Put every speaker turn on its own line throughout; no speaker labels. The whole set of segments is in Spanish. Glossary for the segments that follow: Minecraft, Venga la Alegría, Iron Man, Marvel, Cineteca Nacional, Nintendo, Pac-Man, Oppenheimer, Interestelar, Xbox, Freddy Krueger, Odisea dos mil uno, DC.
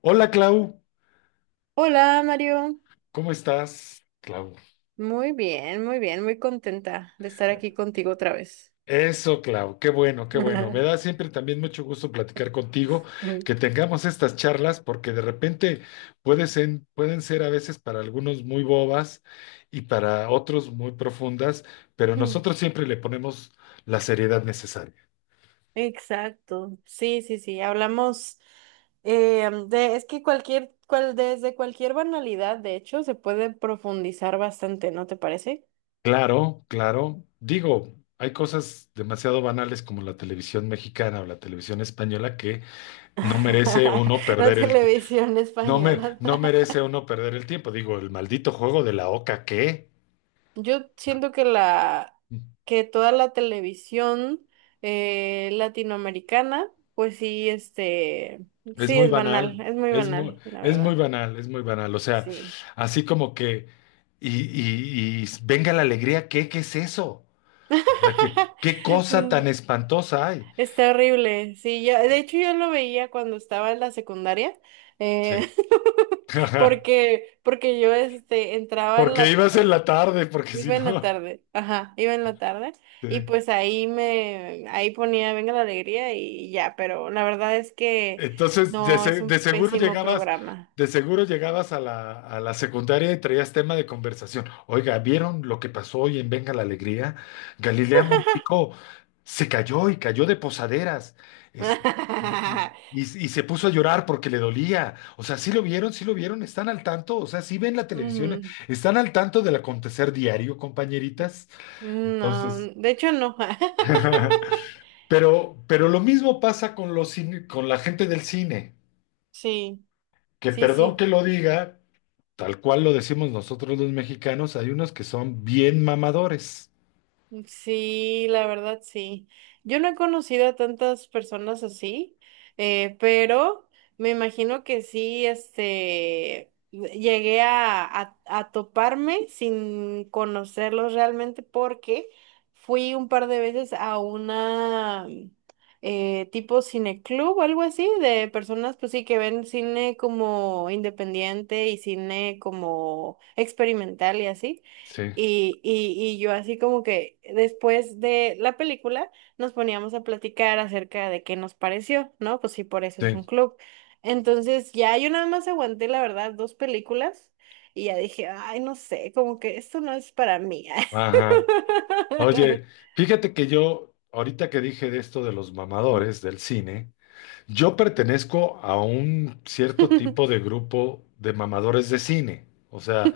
Hola Clau,
Hola Mario,
¿cómo estás? Clau.
muy bien, muy bien, muy contenta de estar aquí contigo otra vez.
Eso, Clau, qué bueno, qué bueno. Me da siempre también mucho gusto platicar contigo, que tengamos estas charlas, porque de repente pueden ser a veces para algunos muy bobas y para otros muy profundas, pero
Mm,
nosotros siempre le ponemos la seriedad necesaria.
exacto, sí, sí, sí, hablamos es que cualquier, desde cualquier banalidad, de hecho, se puede profundizar bastante, ¿no te parece?
Claro, claro. Digo, hay cosas demasiado banales como la televisión mexicana o la televisión española que no merece uno
La
perder el,
televisión
No me,
española.
no merece uno perder el tiempo. Digo, el maldito juego de la oca, ¿qué?
Yo siento que la que toda la televisión latinoamericana, pues sí, este,
Es
sí
muy
es
banal,
banal, es muy
es muy,
banal, la
es muy
verdad.
banal, O sea,
Sí.
así como que, y venga la alegría, ¿qué? ¿Qué es eso? O sea, ¿qué cosa
Mm,
tan espantosa hay?
Está horrible. Sí, de hecho yo lo veía cuando estaba en la secundaria.
Sí.
Eh, Porque yo este entraba en
Porque
la.
ibas en la tarde, porque si
Iba en la
no.
tarde, ajá, iba en la tarde
Sí.
y pues ahí ponía Venga la Alegría y ya, pero la verdad es que no, es
De
un
seguro
pésimo
llegabas,
programa.
de seguro llegabas a la secundaria y traías tema de conversación. Oiga, ¿vieron lo que pasó hoy en Venga la Alegría? Galilea Montijo se cayó y cayó de posaderas. Este, y, y- y se puso a llorar porque le dolía. O sea, sí lo vieron, están al tanto, o sea, sí ven la televisión,
Mm,
están al tanto del acontecer diario, compañeritas.
no,
Entonces,
de hecho no.
pero lo mismo pasa con la gente del cine,
Sí,
que
sí,
perdón
sí.
que lo diga, tal cual lo decimos nosotros los mexicanos, hay unos que son bien mamadores.
Sí, la verdad sí. Yo no he conocido a tantas personas así, pero me imagino que sí, este, llegué a toparme sin conocerlos realmente porque fui un par de veces a una tipo cineclub o algo así de personas, pues sí, que ven cine como independiente y cine como experimental y así.
Sí,
Y yo así como que después de la película nos poníamos a platicar acerca de qué nos pareció, ¿no? Pues sí, por eso es
sí,
un club. Entonces ya yo nada más aguanté, la verdad, dos películas y ya dije, ay, no sé, como que esto no es para mí.
ajá. Oye, fíjate que yo, ahorita que dije de esto de los mamadores del cine, yo pertenezco a un cierto tipo de grupo de mamadores de cine. O sea,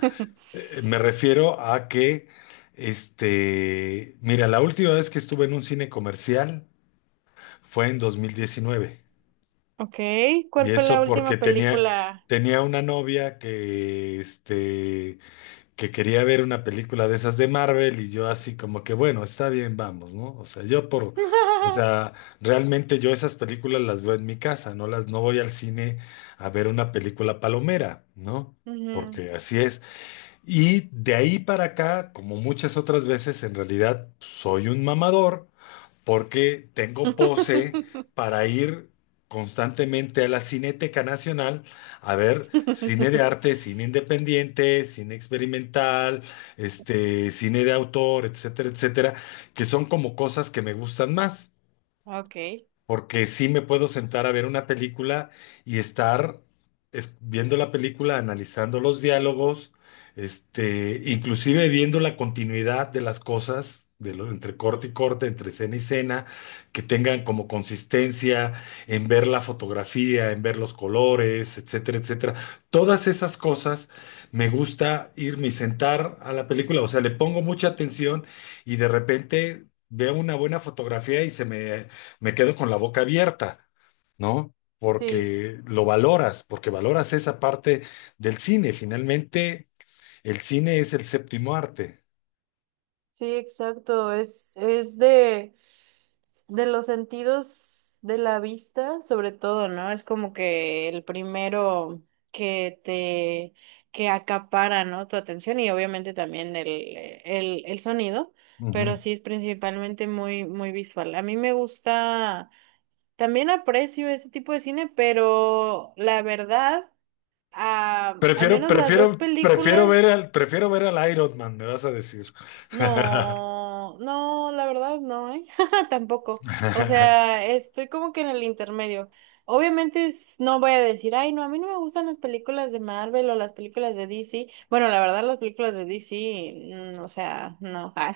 me refiero a que, mira, la última vez que estuve en un cine comercial fue en 2019.
Ok, ¿cuál
Y
fue la
eso porque
última película?
tenía una novia que, que quería ver una película de esas de Marvel y yo así como que, bueno, está bien, vamos, ¿no? O sea, o sea, realmente yo esas películas las veo en mi casa, no voy al cine a ver una película palomera, ¿no?
Ujú.
Porque así es. Y de ahí para acá, como muchas otras veces, en realidad soy un mamador porque tengo pose para ir constantemente a la Cineteca Nacional a ver cine de arte, cine independiente, cine experimental, cine de autor, etcétera, etcétera, que son como cosas que me gustan más
Ok,
porque sí me puedo sentar a ver una película y estar viendo la película, analizando los diálogos, inclusive viendo la continuidad de las cosas, de lo, entre corte y corte, entre escena y escena, que tengan como consistencia en ver la fotografía, en ver los colores, etcétera, etcétera. Todas esas cosas me gusta irme y sentar a la película, o sea, le pongo mucha atención y de repente veo una buena fotografía y se me me quedo con la boca abierta, ¿no?
sí.
Porque lo valoras, porque valoras esa parte del cine. Finalmente, el cine es el séptimo arte.
Sí, exacto. Es de los sentidos de la vista, sobre todo, ¿no? Es como que el primero que te, que acapara, ¿no? Tu atención y obviamente también el sonido,
Ujú.
pero sí es principalmente muy, muy visual. A mí me gusta, también aprecio ese tipo de cine, pero la verdad, ah, al menos las dos películas.
Prefiero ver al Iron Man, me vas a decir.
No, no, la verdad no, ¿eh? Tampoco. O sea, estoy como que en el intermedio. Obviamente no voy a decir, ay, no, a mí no me gustan las películas de Marvel o las películas de DC. Bueno, la verdad, las películas de DC, o sea, no. Ah.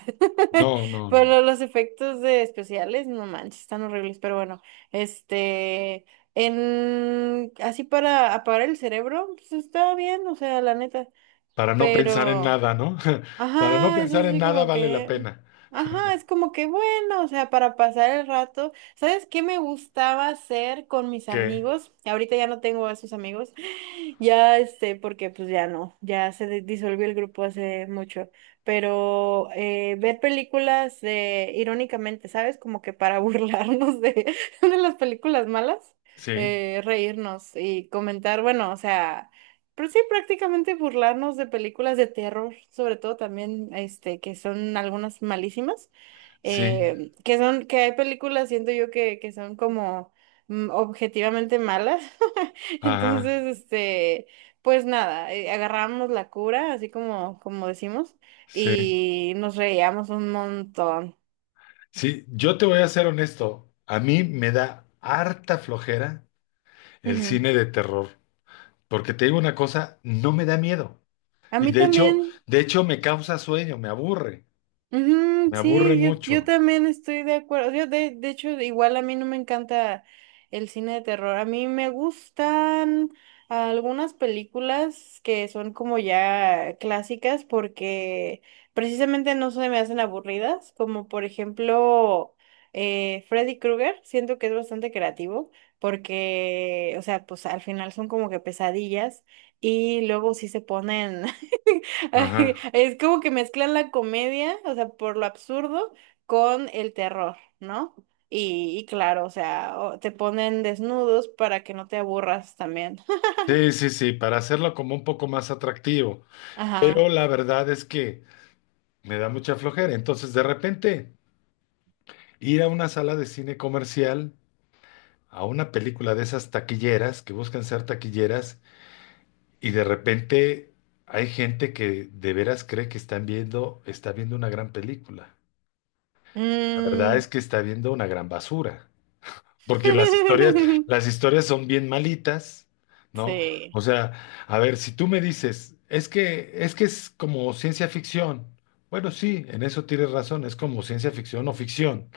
No, no, no.
Pero los efectos de especiales, no manches, están horribles. Pero bueno, este, así para apagar el cerebro, pues está bien, o sea, la neta.
Para no pensar en
Pero
nada, ¿no? Para no
ajá, es
pensar en
así
nada
como
vale la
que,
pena.
ajá, es como que bueno, o sea, para pasar el rato. ¿Sabes qué me gustaba hacer con mis
¿Qué?
amigos? Ahorita ya no tengo a esos amigos. Ya este, porque pues ya no, ya disolvió el grupo hace mucho, pero ver películas de, irónicamente, ¿sabes? Como que para burlarnos de, de las películas malas,
Sí,
reírnos y comentar, bueno, o sea. Pero sí, prácticamente burlarnos de películas de terror, sobre todo también, este, que son algunas malísimas,
sí,
que hay películas, siento yo, que son como objetivamente malas.
ajá,
Entonces, este, pues nada, agarramos la cura, así como, como decimos,
sí.
y nos reíamos un montón.
Sí, yo te voy a ser honesto, a mí me da harta flojera el
Ujú.
cine de terror, porque te digo una cosa, no me da miedo.
A
Y
mí también.
de hecho me causa sueño,
Ujú,
me aburre
sí, yo
mucho.
también estoy de acuerdo. Yo de hecho, igual a mí no me encanta el cine de terror. A mí me gustan algunas películas que son como ya clásicas porque precisamente no se me hacen aburridas, como por ejemplo Freddy Krueger. Siento que es bastante creativo porque, o sea, pues al final son como que pesadillas y luego sí se ponen.
Ajá.
Es como que mezclan la comedia, o sea, por lo absurdo, con el terror, ¿no? Y claro, o sea, te ponen desnudos para que no te aburras también.
Sí, sí, sí, para hacerlo como un poco más atractivo. Pero
Ajá.
la verdad es que me da mucha flojera. Entonces, de repente, ir a una sala de cine comercial, a una película de esas taquilleras, que buscan ser taquilleras. Y de repente hay gente que de veras cree que está viendo una gran película. La verdad es
Mm.
que está viendo una gran basura, porque las historias son bien malitas, ¿no?
Sí.
O sea, a ver, si tú me dices, es que es como ciencia ficción. Bueno, sí, en eso tienes razón, es como ciencia ficción o ficción.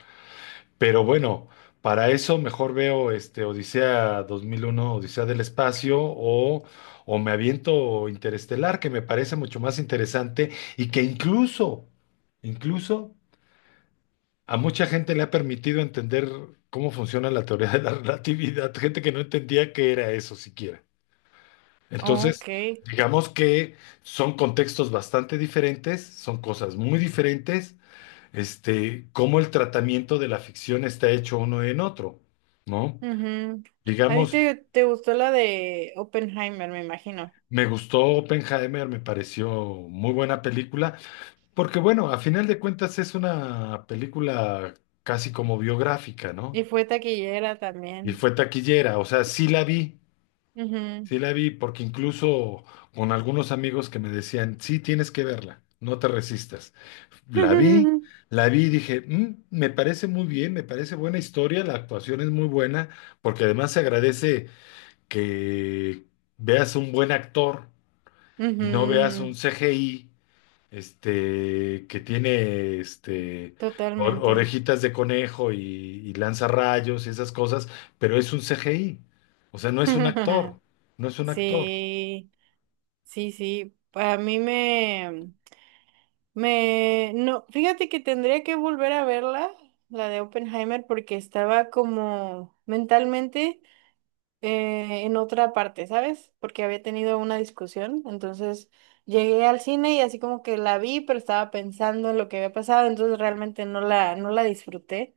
Pero bueno, para eso mejor veo este Odisea 2001, Odisea del espacio o me aviento Interestelar, que me parece mucho más interesante y que incluso a mucha gente le ha permitido entender cómo funciona la teoría de la relatividad, gente que no entendía qué era eso siquiera. Entonces,
Ok.
digamos que son contextos bastante diferentes, son cosas muy diferentes, cómo el tratamiento de la ficción está hecho uno en otro, ¿no?
Ujú. A ti
Digamos,
te gustó la de Oppenheimer, me imagino.
me gustó Oppenheimer, me pareció muy buena película, porque bueno, a final de cuentas es una película casi como biográfica, ¿no?
Y fue taquillera
Y
también.
fue taquillera, o sea, sí la vi.
Ujú.
Sí la vi porque incluso con algunos amigos que me decían, sí, tienes que verla, no te resistas. La vi, la vi y dije, "Mm, me parece muy bien, me parece buena historia, la actuación es muy buena, porque además se agradece que veas un buen actor y no veas
Ujú.
un CGI, este, que tiene, este, or-
Totalmente.
orejitas de conejo y lanza rayos y esas cosas, pero es un CGI, o sea, no es un actor, no es un actor".
Sí. Sí, sí, a mí no, fíjate que tendría que volver a verla, la de Oppenheimer, porque estaba como mentalmente en otra parte, ¿sabes? Porque había tenido una discusión, entonces llegué al cine y así como que la vi, pero estaba pensando en lo que había pasado, entonces realmente no la, no la disfruté,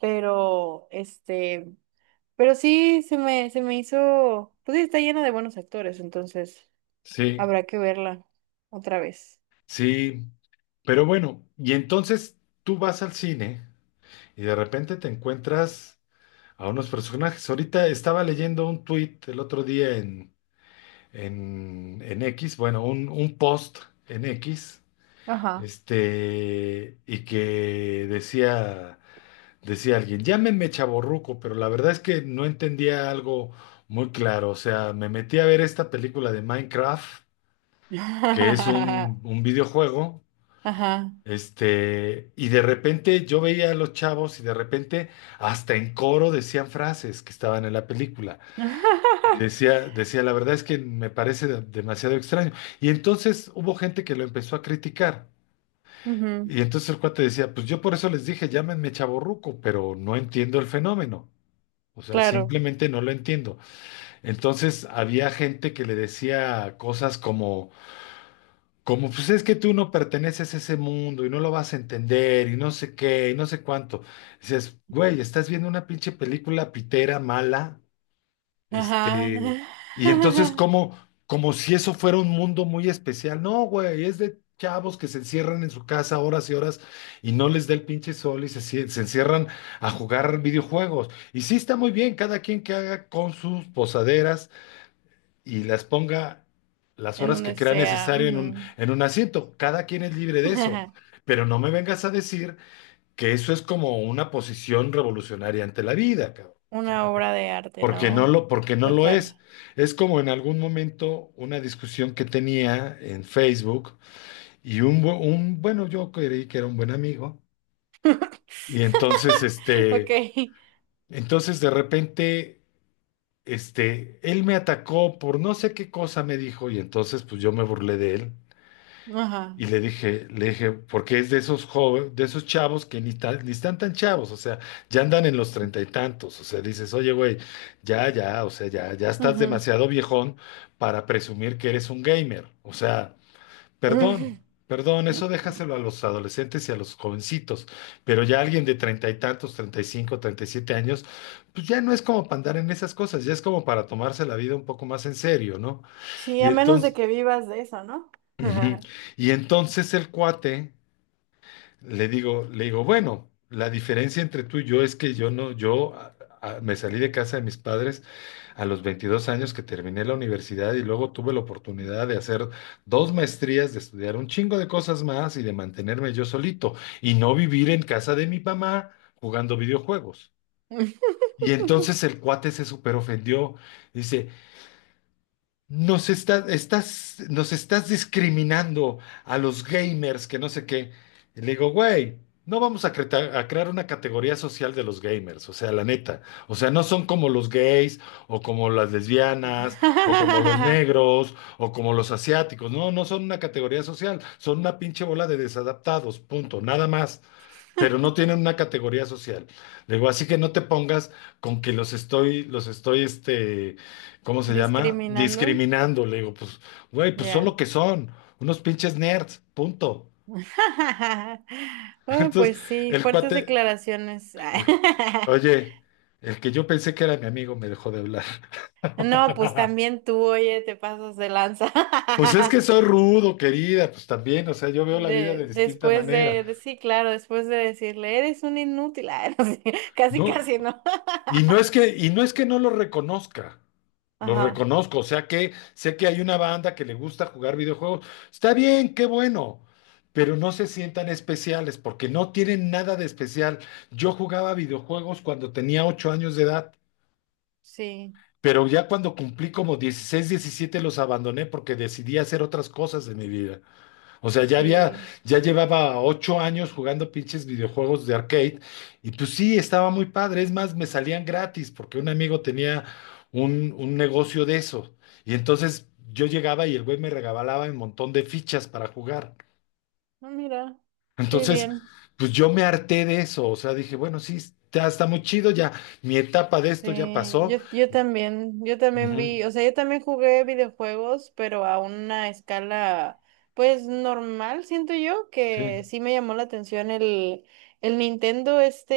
pero este, sí se me hizo, pues sí, está llena de buenos actores, entonces
Sí,
habrá que verla otra vez.
sí. Pero bueno, y entonces tú vas al cine y de repente te encuentras a unos personajes. Ahorita estaba leyendo un tuit el otro día en X, bueno, un post en X,
Ajá.
este, y que decía, decía alguien, llámeme chavorruco, pero la verdad es que no entendía algo muy claro. O sea, me metí a ver esta película de Minecraft, que es un videojuego.
Ajá.
Y de repente yo veía a los chavos y de repente hasta en coro decían frases que estaban en la película. Y decía, la verdad es que me parece demasiado extraño. Y entonces hubo gente que lo empezó a criticar.
Ujú.
Y entonces el cuate decía, pues yo por eso les dije, llámenme chavorruco, pero no entiendo el fenómeno. O sea,
Claro.
simplemente no lo entiendo. Entonces había gente que le decía cosas como: Como pues es que tú no perteneces a ese mundo y no lo vas a entender y no sé qué y no sé cuánto. Dices, güey, estás viendo una pinche película pitera, mala,
Ajá.
este, y entonces como, como si eso fuera un mundo muy especial. No, güey, es de chavos que se encierran en su casa horas y horas y no les da el pinche sol y se encierran a jugar videojuegos. Y sí está muy bien, cada quien que haga con sus posaderas y las ponga las
En
horas que
donde
crea
sea.
necesario en
Ujú.
un asiento. Cada quien es libre de eso. Pero no me vengas a decir que eso es como una posición revolucionaria ante la vida, cabrón.
Una obra de arte,
Porque
¿no?
porque no lo es.
Total.
Es como en algún momento una discusión que tenía en Facebook y un, bu- un bueno, yo creí que era un buen amigo. Y entonces,
Ok.
entonces de repente, él me atacó por no sé qué cosa me dijo y entonces pues yo me burlé de él.
Ajá.
Y le dije, porque es de esos jóvenes, de esos chavos que ni, tan- ni están tan chavos, o sea, ya andan en los treinta y tantos, o sea, dices, oye, güey, ya, ya, o sea, ya, ya estás
Ujú.
demasiado viejón para presumir que eres un gamer, o sea, perdón, perdón, eso
Ujú.
déjaselo a los adolescentes y a los jovencitos, pero ya alguien de treinta y tantos, 35, 37 años, pues ya no es como para andar en esas cosas, ya es como para tomarse la vida un poco más en serio, ¿no?
Sí,
Y
a menos de
entonces,
que vivas de eso, ¿no?
ujú,
Ajá.
y entonces el cuate le digo, bueno, la diferencia entre tú y yo es que yo no, yo a- me salí de casa de mis padres a los 22 años que terminé la universidad y luego tuve la oportunidad de hacer dos maestrías, de estudiar un chingo de cosas más y de mantenerme yo solito y no vivir en casa de mi mamá jugando videojuegos. Y entonces el cuate se súper ofendió. Dice, nos estás discriminando a los gamers, que no sé qué. Y le digo, güey, no vamos a, crear una categoría social de los gamers, o sea, la neta. O sea, no son como los gays, o como las lesbianas, o como los negros, o como los asiáticos. No, no son una categoría social, son una pinche bola de desadaptados, punto, nada más, pero no tienen una categoría social. Le digo, así que no te pongas con que los estoy, ¿cómo se llama?
Discriminando.
Discriminando. Le digo, pues, güey, pues son lo
Ya.
que son, unos pinches nerds, punto.
Oh,
Entonces,
pues sí,
el
fuertes
cuate,
declaraciones.
el- oye, el que yo pensé que era mi amigo me dejó de hablar.
No, pues también tú, oye, te pasas de lanza.
Pues es que soy rudo, querida, pues también, o sea, yo veo la vida
De,
de distinta
después
manera.
de, sí, claro, después de decirle, eres un inútil, ah, no sé, casi,
No.
casi, ¿no?
Y no es que, y no es que no lo reconozca. Lo
Ajá,
reconozco, o sea que sé que hay una banda que le gusta jugar videojuegos. Está bien, qué bueno, pero no se sientan especiales porque no tienen nada de especial. Yo jugaba videojuegos cuando tenía 8 años de edad,
sí,
pero ya cuando cumplí como 16 17 los abandoné porque decidí hacer otras cosas de mi vida. O sea, ya había,
sí.
ya llevaba 8 años jugando pinches videojuegos de arcade y pues sí, estaba muy padre. Es más, me salían gratis porque un amigo tenía un negocio de eso. Y entonces yo llegaba y el güey me regalaba un montón de fichas para jugar.
Ah, mira, qué
Entonces,
bien.
pues yo me harté de eso. O sea, dije, bueno, sí, ya está muy chido, ya mi etapa de esto ya
Sí,
pasó.
yo también
Ujú,
vi, o sea, yo también jugué videojuegos, pero a una escala, pues normal, siento yo,
sí,
que sí me llamó la atención el Nintendo este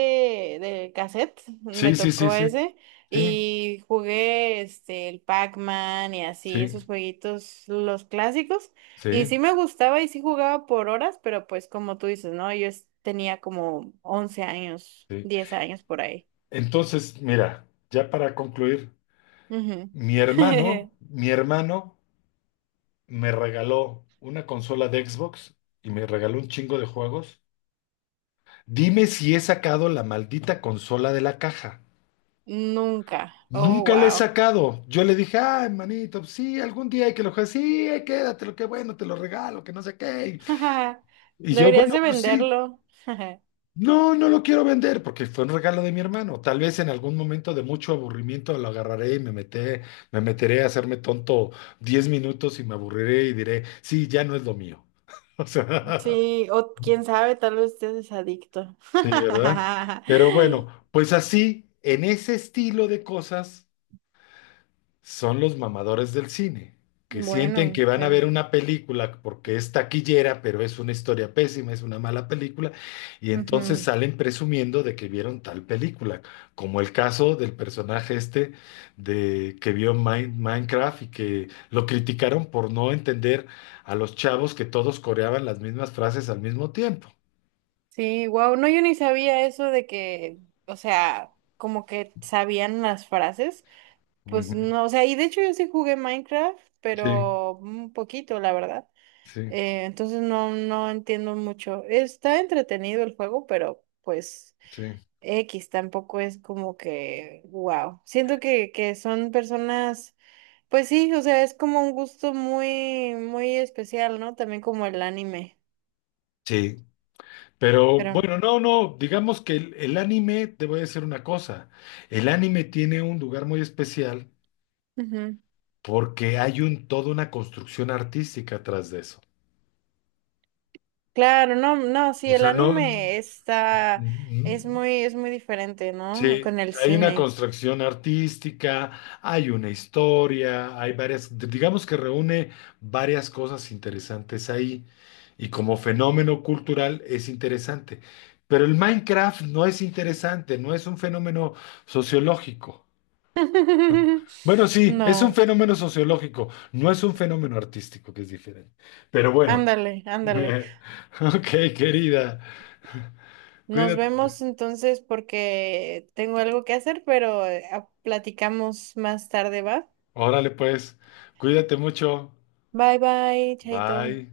de cassette, me
sí, sí, sí,
tocó
sí,
ese,
sí,
y jugué este, el Pac-Man y así,
sí,
esos jueguitos, los clásicos,
sí,
y sí me gustaba y sí jugaba por horas, pero pues como tú dices, ¿no? Yo tenía como 11 años,
sí.
10 años por ahí.
Entonces, mira, ya para concluir.
Ujú.
Mi hermano me regaló una consola de Xbox y me regaló un chingo de juegos. Dime si he sacado la maldita consola de la caja.
Nunca. Oh,
Nunca la he
wow.
sacado. Yo le dije, ay, manito, pues sí, algún día hay que lo juegue. Sí, quédatelo, qué bueno, te lo regalo, que no sé qué. Y yo,
Deberías
bueno,
de
pues sí.
venderlo.
No, no lo quiero vender porque fue un regalo de mi hermano. Tal vez en algún momento de mucho aburrimiento lo agarraré y me meteré a hacerme tonto 10 minutos y me aburriré y diré, sí, ya no es lo mío. O sea,
Sí, o quién sabe, tal vez estés adicto.
sí, ¿verdad? Pero bueno, pues así, en ese estilo de cosas son los mamadores del cine, que sienten
Bueno,
que van a ver
sí.
una película porque es taquillera, pero es una historia pésima, es una mala película, y entonces
Ujú.
salen presumiendo de que vieron tal película, como el caso del personaje este de que vio Minecraft y que lo criticaron por no entender a los chavos que todos coreaban las mismas frases al mismo tiempo.
Sí, wow. No, yo ni sabía eso de que, o sea, como que sabían las frases. Pues
Ujú.
no, o sea, y de hecho yo sí jugué Minecraft,
Sí,
pero un poquito, la verdad.
sí,
Entonces no, no entiendo mucho. Está entretenido el juego, pero pues
sí.
X tampoco es como que, wow. Siento que son personas, pues sí, o sea, es como un gusto muy, muy especial, ¿no? También como el anime.
Sí, pero
Pero,
bueno, no, no, digamos que el anime, te voy a decir una cosa, el anime tiene un lugar muy especial
ujú.
porque hay un, toda una construcción artística atrás de eso.
Claro, no, no, sí,
O
el
sea, no,
anime
mm,
es muy diferente, ¿no?
sí,
Con el
hay una
cine.
construcción artística, hay una historia, hay varias, digamos que reúne varias cosas interesantes ahí y como fenómeno cultural es interesante. Pero el Minecraft no es interesante, no es un fenómeno sociológico. Bueno, sí, es un
No,
fenómeno sociológico, no es un fenómeno artístico, que es diferente. Pero bueno.
ándale, ándale.
Ok, querida.
Nos
Cuídate.
vemos entonces porque tengo algo que hacer, pero platicamos más tarde, ¿va?
Órale, pues. Cuídate mucho.
Bye bye, Chaito.
Bye.